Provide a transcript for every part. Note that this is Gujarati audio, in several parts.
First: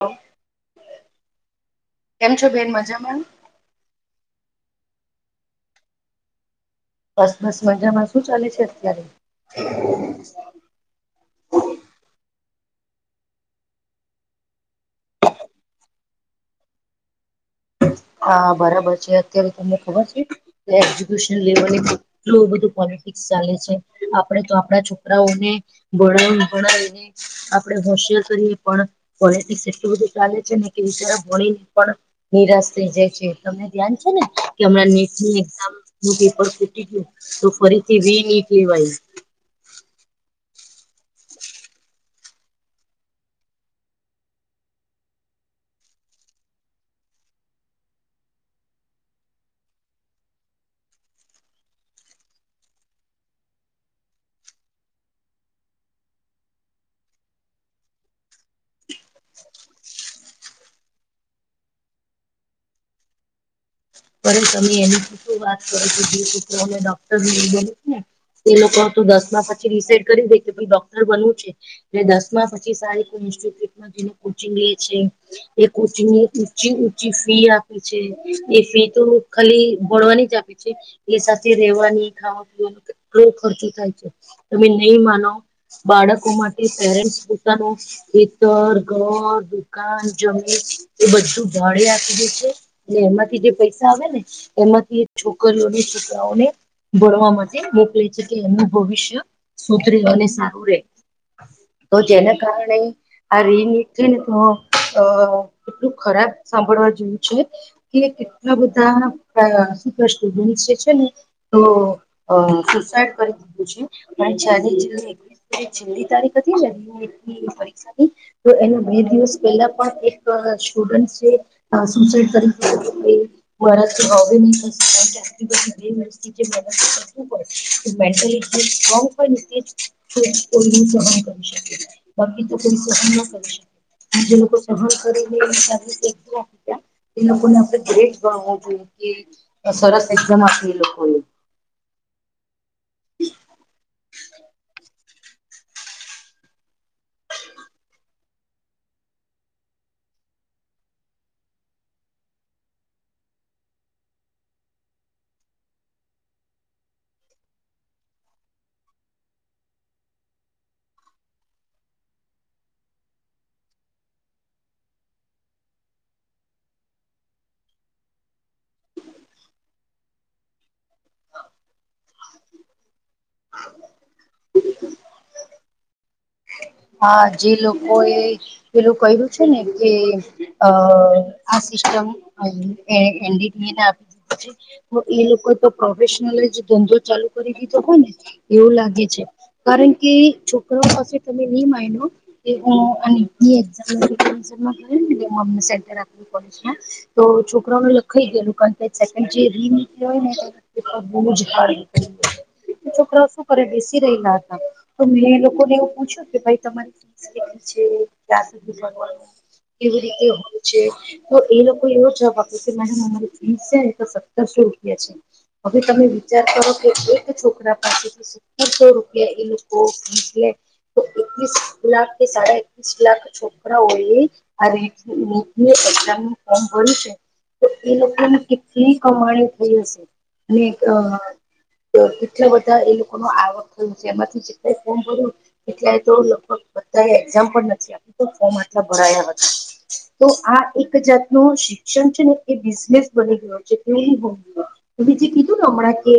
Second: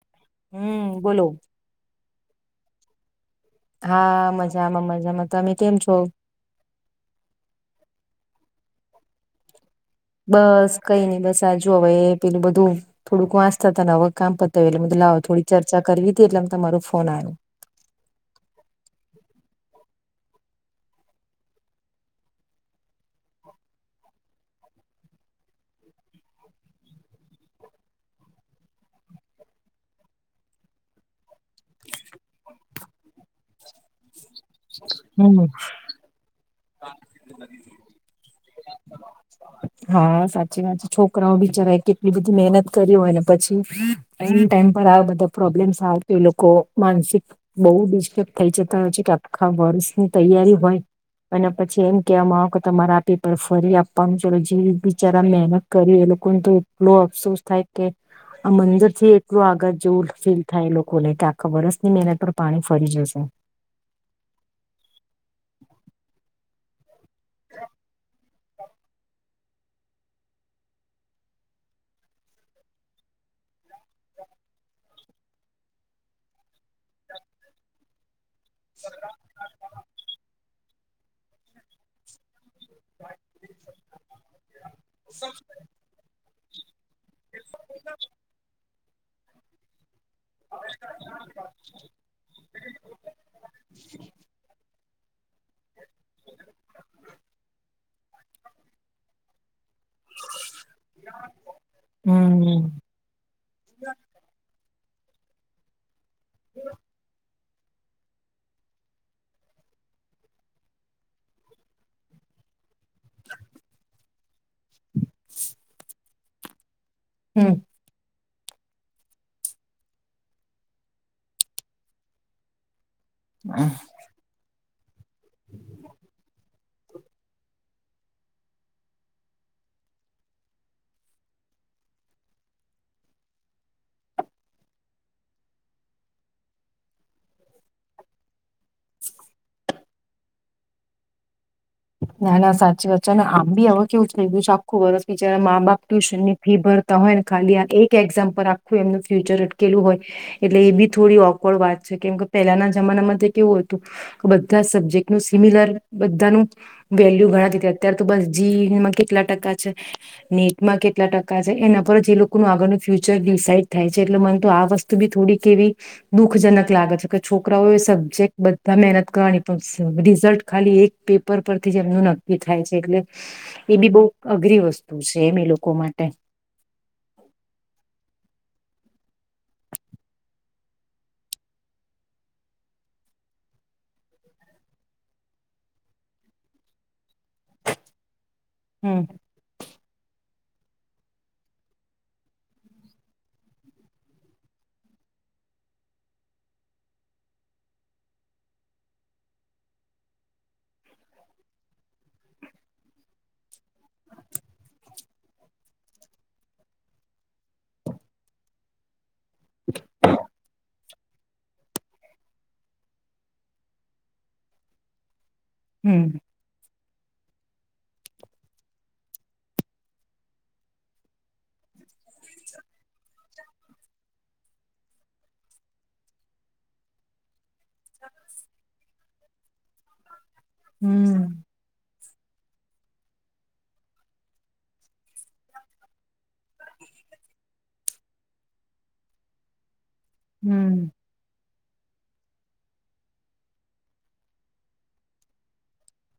હ. હમ્મ બોલો કેમ છો બેન મજામાં? હા મજામાં મજામાં. તમે કેમ છો? બસ બસ મજામાં. શું ચાલે છે અત્યારે? બસ કંઈ નહીં. બસ આ જોવે પેલું બધું થોડુંક વાંચતા હતા ને. હવે કામ પતાય એટલે થોડી ચર્ચા કરવી હતી, એટલે તમારો ફોન આયો. [inaudible] હા બરાબર છે. અત્યારે તમને ખબર છે કે એજ્યુકેશન લેવલ એ કેટલુ બધું પો ફીસ ચાલે છે. આપડે તો આપણા છોકરાઓને ભણવા ભણાવીને આપડે હોશિયાર કરીયે પણ પોલિટિક્સ એટલું બધું ચાલે છે ને કે એ બચારા ભણીન પણ નિરાશ થઈ જાય છે. તમને ધ્યાન છે ને કે હમણાં નીટની હમ એક્ઝામનું પેપર ફૂ ફૂટી ગયું તો ફરીથી રી નીટ લેવાઈ. હા સાચી વાત છે છોકરાઓ બિચારાઓએ કેટલી બધી મહેનત કરી હોય, અને પછી એન્ડ ટાઈમ પર આ બધા પ્રોબ્લેમસ આવી જાય. એ લોકો માનસિક બહુ ડિસ્ટર્બ થઈ જતા હોય છે, કે આખા વર્ષની તૈયારી હોય. અને પછી એમ કેવા મા આવે, તમારે આપી પણ ફરી આપવાનું, ચાલો, જે બિચારા મહેનત કરી ને લોકોને તો એટલો અફસોસ થાય કે આ મંદિર થી એટલું આગા જેવું ફીલ થાય લોકોને કે આખા વર્ષની મહેનત પર પાણી ફરી જશે ફરે તમે એની પૂત્રો વાત કરો છો, જે પુત્રોને મોટો ડો [unintelligible] એ લોકો હતું દસમા માં થી પછી ડીસાઈડ કરી દે ભઈ ડોક્ટર બનવું છે, ને દસમા પછી સારી કોઈ ઇન્સ્ટિટયૂટ માં ટીચિંગમાં કોચિંગ કરે છે, એ કોચિંગ નું ઊંચી ઊંચી ફી આપે છે, એ ફી તો ખાલી ભળવાની જ આપે છે એ સાથે રહેવાની ખાવા-પીવા કેટલો ખર્ચો થાય છે, તમે નહીં માનો. બાળકો માટે પેરેન્ટસ પોતાનો એ તો ઘર, દુકાન, જમીન-એ બધું ભાડે આપી દે છે, અને એમાંથી જે પૈસા આવે ને, એમાંથી છોકરીઓને, છોકરાઓને ભણવા માટે મોકલે છે, કે એમનું ભવિષ્ય સુધરી અને સારું રે. તો જેના હમ કારણે આ રીલ નીકળી ને તો તો કેટલું ખરાબ સાંભળવા જેવું છે કે આ બધા સુપર સ્ટુડન્ટ જે છે ને, તો સ્ટુડન્ટ કરી. એક છેલ્લી તારીખ હતી ને, હમ પરીક્ષાની. તો એના બે દિવસ પહેલા પણ એક સ્ટુડન્ટ છે. [unintelligible] વર્ષ હવે ને. ું પ [unintelligible] સ પણ સહન કરી શકે બાકી [unintelligible] કરે છે. જે લોકો સહન કરે, એ લોકોને આપણે ઘરે સરસ, એકદમ આપને લોકો લોકોને. ના, ના, સાચી વાત છે ને. આમ બી હવે કેવું લઈ ગયુ છે આખું વરસ! જ્યારે મા-બાપ ટ્યુશન ની ફી ભરતા હોય ને, ખાલી આ એક એક્ઝામ પર આખું એમનું ફ્યુચર અટકેલું હોય. એટલે એ બી થોડી ઓકવર્ડ વાત છે, કેમ કે પહેલાના જમાનામાં કેવું હતું? બધા સબ્જેક્ટ નું સિમિલર બધાનું વેલ્યુ ગણાતી અત્યાર તો બસ જીમાં કેટલા ટકા છે નેટમાં કેટલા ટકા છે એના પર જ એ લોકોનું આગળનું ફ્યુચર ડિસાઈડ થાય છે એટલે મને તો આ વસ્તુ બી થોડીક એવી દુઃખજનક લાગે છે કે છોકરાઓ એ સબ્જેક્ટ બધા મહેનત કરવાની પણ રિઝલ્ટ ખાલી એક પે ઉપર પરથી જે એમનું નક્કી થાય છે એટલે એ બી બહ અઘરી વસ્તુ છે એમ એ લોકો માટે હા જે લોકો એ પેલું કહ્યું છે ને કે અ આ સિસ્ટમ આપ પછી તો એ લોકો તો પ્રોફેશનલ જ ધંધો ચાલુ કરી દીધો હોય ને એવું હમ લાગે છે કારણ કે છોકરોઓ પાજેટીવ [unintelligible] [inaudible] તો છોકરાઓને લખાઈ ગયેલું કારણ કેે છોકરા શું કરે બેસી રલા હતા તો મેં એ લોકોને એવું પૂછ્યું કે ભાઈ તમારી ફી કેટલી છે ક્યાં સુધી ભણવાનું કેવી રીતે હોય છે તો એ લોકો એવો જવાબ આપે કે મેડમ અમા ઈ તો સત્તર હવે તમે હમ વિચાર કરો એક છોકરા પાસેથી સત્તરસો રૂપિયા એ લોકો લે તો વીસ લાખ કે સાડા એકવીસ લાખ છોકરાઓએ હમ હમ બોલું છે તો એ લોકોને કેટલી કમાણી થઈ હશે અને હમ એટલા બધા એ લોકો ન આવક થયયો છે એમાંથી જે ક ફોર્મ ભર્યું એટલાય તો લગભગ બધાએ એક્ઝામ પણ નથી આપી તો ફોર્મ આટલા ભરાયા હતા તો આ હમ એક જાત નો શિક્ષણ છે ને એ બિઝનેસ બની ગયો છે એ હોની ગયો જે કીધું ને હમણાં કે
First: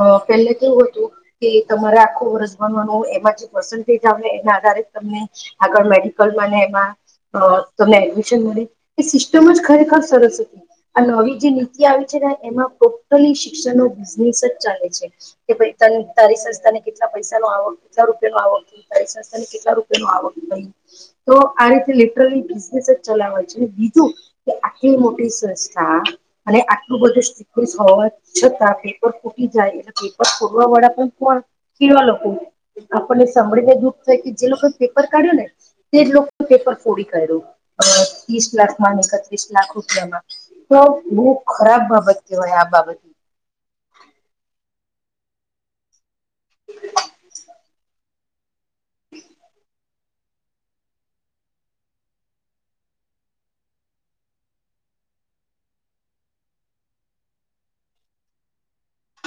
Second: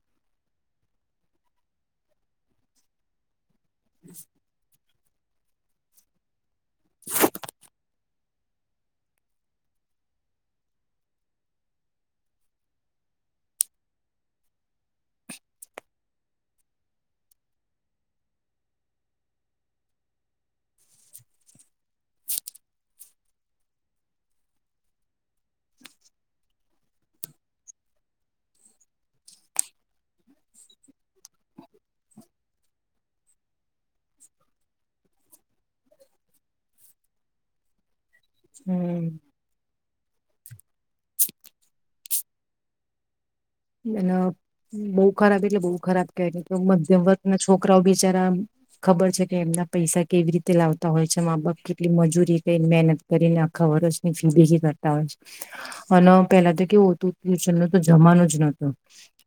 અ પેલે કેવું હતું કે તમારે આખું વર્ષ ભણવાનું એમાં પસ્તટેજ આવે એના આધારે તમને આગળ મેડિકલ એમાં અ તમને એડમિશન મળે એ સિસ્ટમ જ ખરેખર સરસ હતી આ નવી જે નીતિ આવી છે એમાં ટોટલી શિક્ષણ નો બિઝનેસ ચાલે છે કે તને તારી સંસ્થા ને કેટલા પૈસા ન આવો કેટલા રૂપિયા ન આવો તારી સસ્તા ને કેટલા રૂપિયાો આવક ભ તો આ રીતે લિટરલી બિઝનેસ જ ચલાવે છે આટલી મોટી સંસ્થા અને આટલું બધું સ હોવા છતાં પેપર ફૂટી જાય એટલે પેપર ફોડવા વાળા પણ ખીવા લોકો આપણને સાંભળીને દુઃખ થાય કે જે લોકોએ પેપર કાઢ્યો ને તેજ લોકો પેપર ફોડી કાઢ્યું. ત્રીસ લાખ હમ માણસે ત્રીસ લાખ રૂ તો બઉ ખરાબ બાબત કેવાય આ બાબતને. એ બહુ ખરાબ એટલે બહુ ખરાબ કેવાય ને કે મધ્યમ વર્ગ ના છોકરાઓ બિચારા ખબર છે કે એમના પૈસા કેવી રીતે લાવતા હોય છે મા બાપ કેટલી મજૂરી કરીને મહેનત કરીને આખા વર્ષની ફી ભેગી કરતા હોય. અને પેલા તો કેવું હતું નીચે તો જમાનું જ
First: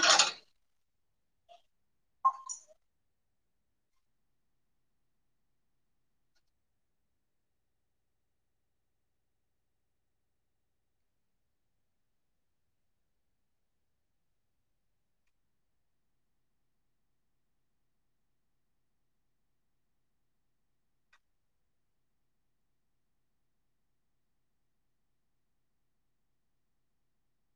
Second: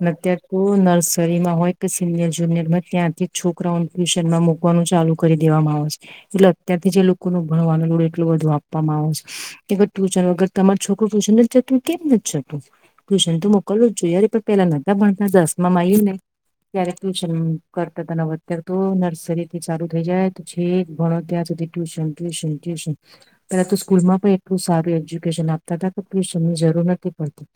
ન અત્યારે તો નર્સરીમાં હોય કે સિનિયર જુનિયર માં ત્યાંથી છોકરાઓને ટ્યુશનમાં મુકવાનું ચાલુ કરી દેવામાં આવે છે એટલે અત્યારથી જે એ લોકો ન ભણવાનું એટલું બધું આપવામાં આવે છે કે ટ્યૂશન વગર તમાર છોકરું ટ્યૂશન નથી જતું કેમ નથી જતું. ટ્યુશન તો મોકલવું જ જોય યાર પણ પહેલા નતા ભણતા દસ માં એને ત્યારે ટ્યુશન કરતા ત અત્યારે તો નર્સરીથી ચાલુ થઈ જાય પછી તો ભણો ત્યાં આજે ટયુશન ટ્યુશન ટ્યુશન પેલા તો સ્કૂલ માં પણ એટલું સારું એજ્યુકેશન આપતા હતા ટ્યુશન જરૂર નથી પડતી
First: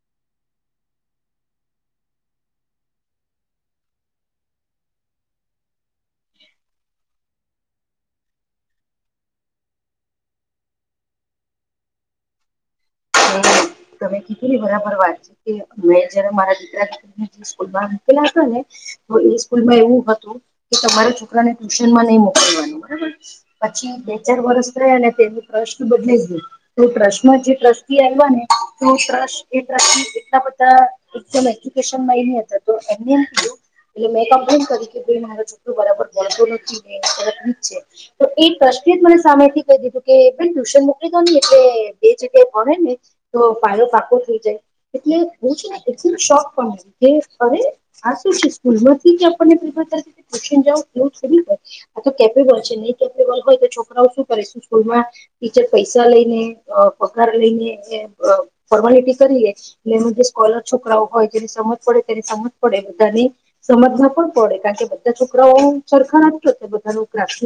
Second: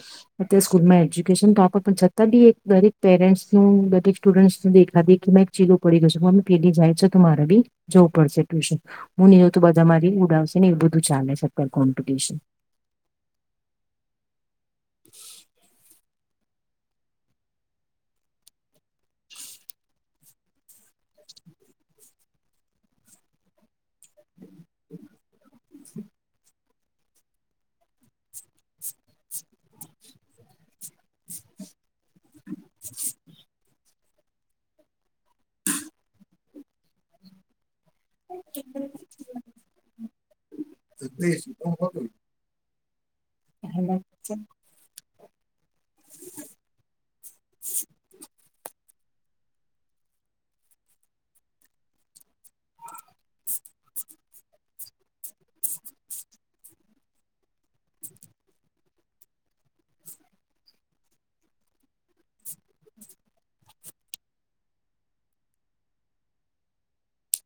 અત્યાર સ્કૂલમા એજયુ ટેસન કાપ છતાં બી એક દરેક પેરેન્ટસ નું દરેક સ્ટુડન્ટસ દેખા દેખી મા એક છેલો પડી જશે. હમ પેઢી જાય છે તો મારે બી જવું પડશે ટ્યૂશન હું ની હોય તો બધા મારી ઉડાવશે ને એ બધું ચાલ કોમ્પિટીશન તમે કીધું ને બરાબર વાત છે કે જ્યારે મારા દીકરા દીકરી સ્કૂલમાં મુકેલા હતા ને તો એ સ્કૂલમાં એવું હતું કે તમારે છોકરાને ટ્યુશનમાં ન મોકવા. પછી બે ચાર વર્ષ થયાં ને તેનું ટ્રસ્ટ બદલાઈ ગયું તો ટ્રસ્ટમાં જે ટ્રસ ને સરસ એટલા બધા એકદમ એજુકેશન મળીને તો એમને. એટલે મેં કમ્પ્લેન કરી કે ભઈ મારો છોકરો બરાબર ભણતો નથી છે. તો એ ટ્રસ્ટે જ મને સામે થી કહી દીધું કે બેન ટ્યુશન મોકલી દો ને એટલે બે જગ્યાએ. ને તો પાયો પાકો થઈ જાય એટલે હું છે ને એ ખબ શોખ પણ કે હવે આ છે સ્કૂલમાં આપણને પ્રેફરન એવું થ હોયથ કેપેબલ છે નહી કેપેબલ હોય તો છોકરાઓ કરું સ્કૂલમાં ટીચર પૈસા લઈને અ પ લઈને ફોર્માલિટી કરીએ એટલે એ જે સ્કોલર છોકરાઓ હોય જેની સમજ પડે કે સમજ પડે બધાને સમજ ના પણ પડે કારણ કે બધા છોકરાઓ સરખા હોતા બધા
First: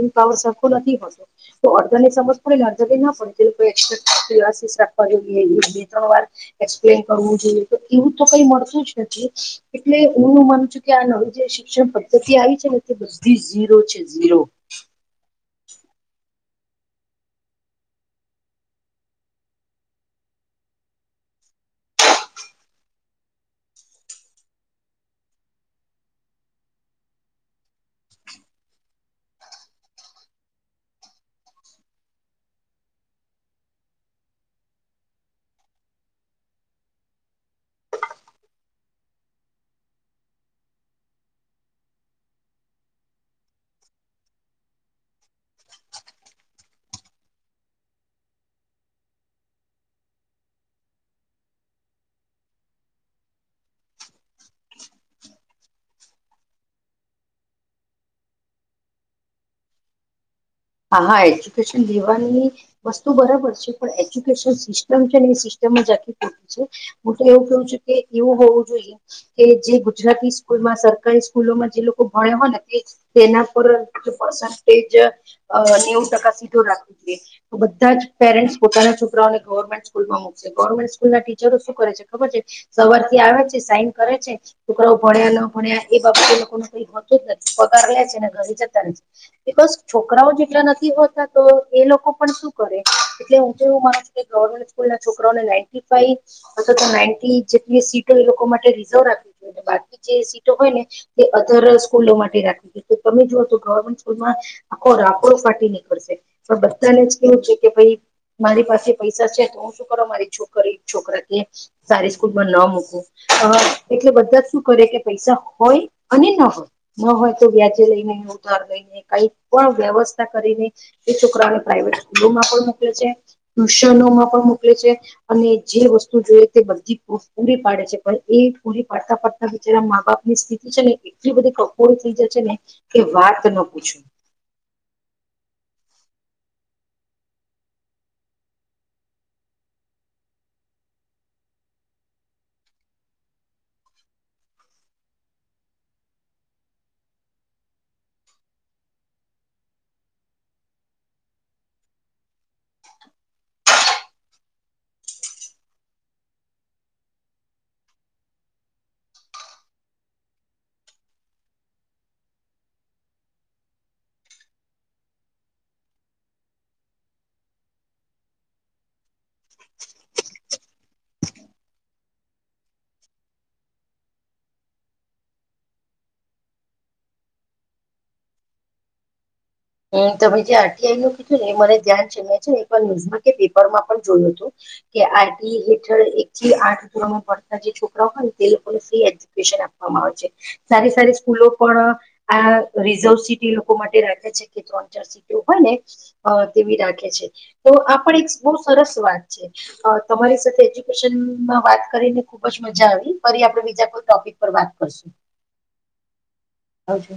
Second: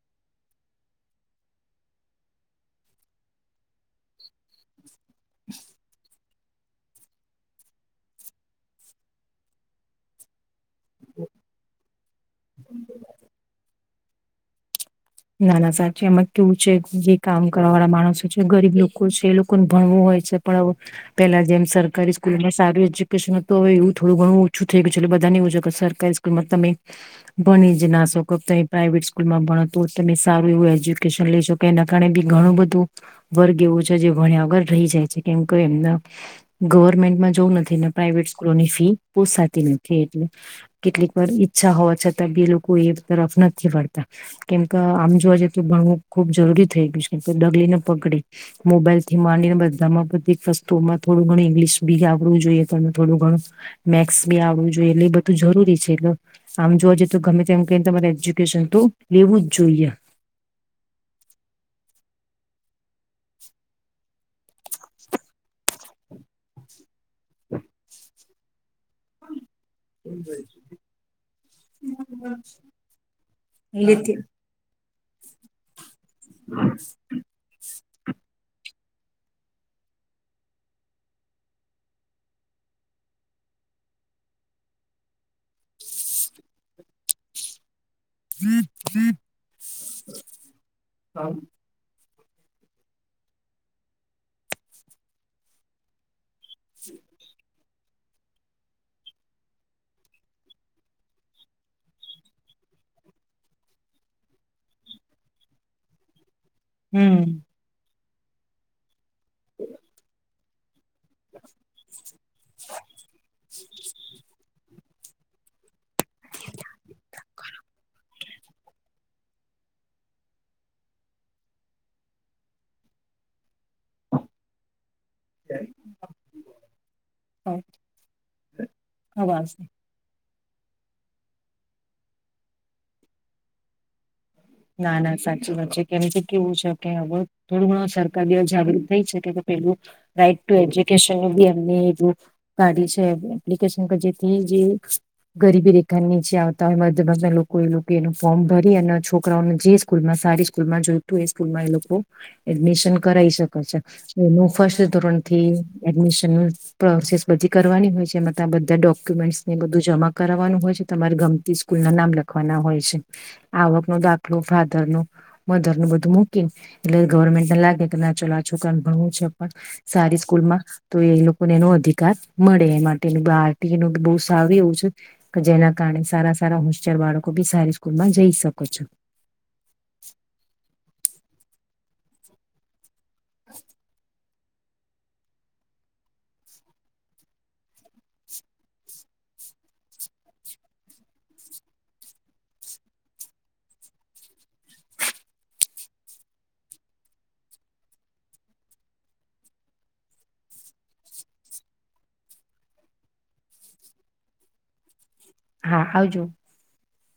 ને પાવર સરખો નથી હોતો તો અર્ધન એ સમજ પડેને અર્ધ ના [unintelligible] બે ત્રણ વાર એક્સપ્લેન કરવું જોઈએ તો એવું તો કઈ મળતું જ નથી. એટલે હું માનું છું કે આ નવી જે શિક્ષણ પ દતી આવી છે ને તે બધી ઝીરો છે ઝીરો. નાના સાચી એમાં કેવું છે જે કામ કરવા વાળા માણસો છે ગરીબ લોકો છે એ લોકોને ભણવું હોય. પણ પેલા જેમ સરકારી સ્કૂલમાં સારું એજ્યુકેશન હતું હવે એવું થોડું ઘણું ઓછું થય ગયુ છે બધા. ની એવુ સરકારી સ્કૂલમાં તમે ભણી જ ના શકો તમે પ્રાઈવેટ સ્કૂલમાં ભણો. તો તમે સારું એવું એજ્યુકેશન લઇ શકો કે એના કારણે બી ઘણું બધું વર્ગ એવું છે જે ભણ્યા વગર. રહી જાય છે કેમ કે એમના ગવર્મેન્ટમાં જોવું નથી પ્રાાઈવેટ સ્કૂલોની ફી પોસાતી ન થી એટલે કેટલીક વાર ઈચ્છા હોવા છતાં બે લોકો એ તરફ નથી વળતા. કેમ કે આમ જોવા જઈ તો ભણવું ખુબ જરૂરી થઈ ગયું છે કેમ ડગલીને પકડી મોબાઈલ થી માની બધામાં બધી વસ્તુમાં થોડું ઇંગ્લિશ બી આવડવું જોઈએ તો થોડું ઘણું મેથસ બી આ આવુ જોઈએ એટલે એ બધું જરૂરી છે એટલે આમ જોવા જઈ તો ગમે તેમમ કને તમારે એજ્યુકેશન તો લેવું જ જોઈએ. હા હા એજ્યુકેશન લેવાની વસ્તુ બરાબર છે પણ એજ્યુકેશન સિસ્ટમ છે ને એ સિસ્ટ ટમ જ આખું ખોટું છે હું તો એમ કહું છું કે એવું હોવું જોઈએ. કે જે ગુજરાતી સ્કૂલમાં સરકારી સ્કૂલોમાં જે લોકો ભણે હોય ને તે તેના પર. લેતી [unintelligible] અ નેવું ટકા સુધી રાખવું જોઈએ. ધા જ પેરેન્ટ્સ પોતાના છોકરાઓને ગવર્મેન્ટ સ્કૂલમાં મુકશે ગવર્મેન્ટ સ્કૂલ ના ટીચરો શું કરે છે ખબર છે. સવાર થી આવે છે, સાઈન કરે છે, છોકરા ભણ્યા ન ભણ્યા, એ બાબતે લોકોન કઈ હોતું, જ નથી. લે છે ઘ જતા, બેકાઉસે છોકરા જેટલા નથી, હોતા, તો એ લો. કો પણ શુ કરે, એટલે હું તો એવું માને છું, કે ગવમેન્ટ સ્કૂલના છોકરાઓને, ના ફ. અથ, તો નાઇન્ટી જેટલી સીટો એ લોકો, માટે રિઝર્વ આપી જોઈ. બાકી જે સીટો હોય, ને તે અધર સ્કૂલો માટે રાખવી જોઈ, તમે જુઓ તો ગવર્મેન્ટ સ્કૂલમાં. આખો રાખડ ફાટી નીકળશે પણ બધાને જ હમ કેવું છે, કે ભાઈ મારી પાસે. પૈસા છે, તો હું, શું કરો મારી છોકરી. છોકરા સારી સ્કૂલમા ન મૂકવું, એટલે બધા જ શું કરે કે. પૈસા હોય, અને ન હોય, ન હોય તો વ્યાજે લઈને ઉધાર લઈને કઈ. પણ વ્યવસ્થા કરીને એ છોકરાને પ્રાાઈવેટ સ્કૂલોમાં પણ મોકલે છે, ટ્યુશનોમાં પણ. મોકલે છે. અને જે વસ્તુ જોઈએ, તે બધી પૂરી પાડે છે, પણ એ પૂરી પાડતા પડતા અવાજ બિચારા મા બાપ. સ્થિતિ છેને એટલી બધી કફોળ થઈ, જશે ને કે વાત ન પૂછું. ના ના સાચી વાત છે, કેમથી કેવું છે, કે હવે થોડું ઘણું સરકારી જાગૃત થઈ શકે. એવું લાઇક એજ્યુકેશન, [unintelligible] કદી છે એજ્યુકેશનની ફી. ગરીબી રેખા નીચે આવતા હોય, મધભાગના લોકો એ, લોકો એનું ફોર્મ ભરી, અને છોકરી. જે સ્કૂલમાં સારી સ્કૂલમાં જોયતું, એ સ્કૂલમા એ લોકો એડમિશન કરાવ, શકે છે. ફર્સ્ટ ધોરણ થી, એડમિશન પ્રોસેસ બધી કરવાની હોય છે, એમાં બધા ડોક્યુમેન્ટ. જનું હોય, તમા ગમતી સ્કૂલ ના નામ લખવાના હોય છે, આવક ન. ફાધરનુ મધરનુ બધું મૂકીને એટલે ગવર્મેન્ટને લાગે, કે ના ચલ આ છોકરાને ભણવું છે સારી સ્કૂલમા, તો એ લોકોને એનો અધિકાર મળે એ માટે બહુ આવી એવું છે, કે જેના કારણે સારા સારા હોસિયાર બાળકો, બી સારી સ્કૂલમા જઈ શકો છો. હમ, તમે જે આરટીઆઈ નું કીધું ને એ મને ધ્યાન છેમ છે, ને એકર ન્યુઝમાં કે પેપરમા પણ જોયયો, હતું. કે આરબી હેઠળ, એક થી આઠ ધોરમાં ભડતા જે છોકરા હોય, ને તે લોકોને ફ્રી એજ્યુકેશન આપવા આવે સારી, સારી સ્કૂલો, પણ આ રિઝર્વ સીટો લોકો માટે રાખે છે. કે ત્રણ ચાર સીટો હોય, ને તેવી રાખે છે, તો આપડ એક બહુ સરસ વાત છે તમારી સાથે એજ્યુકેશનમા વાત કરીને ખુબજ મજા આવી, ફરી આપડે બીજા કોઈ ટોપિક પર વાત કરશું. હા, આવજો. આવજો.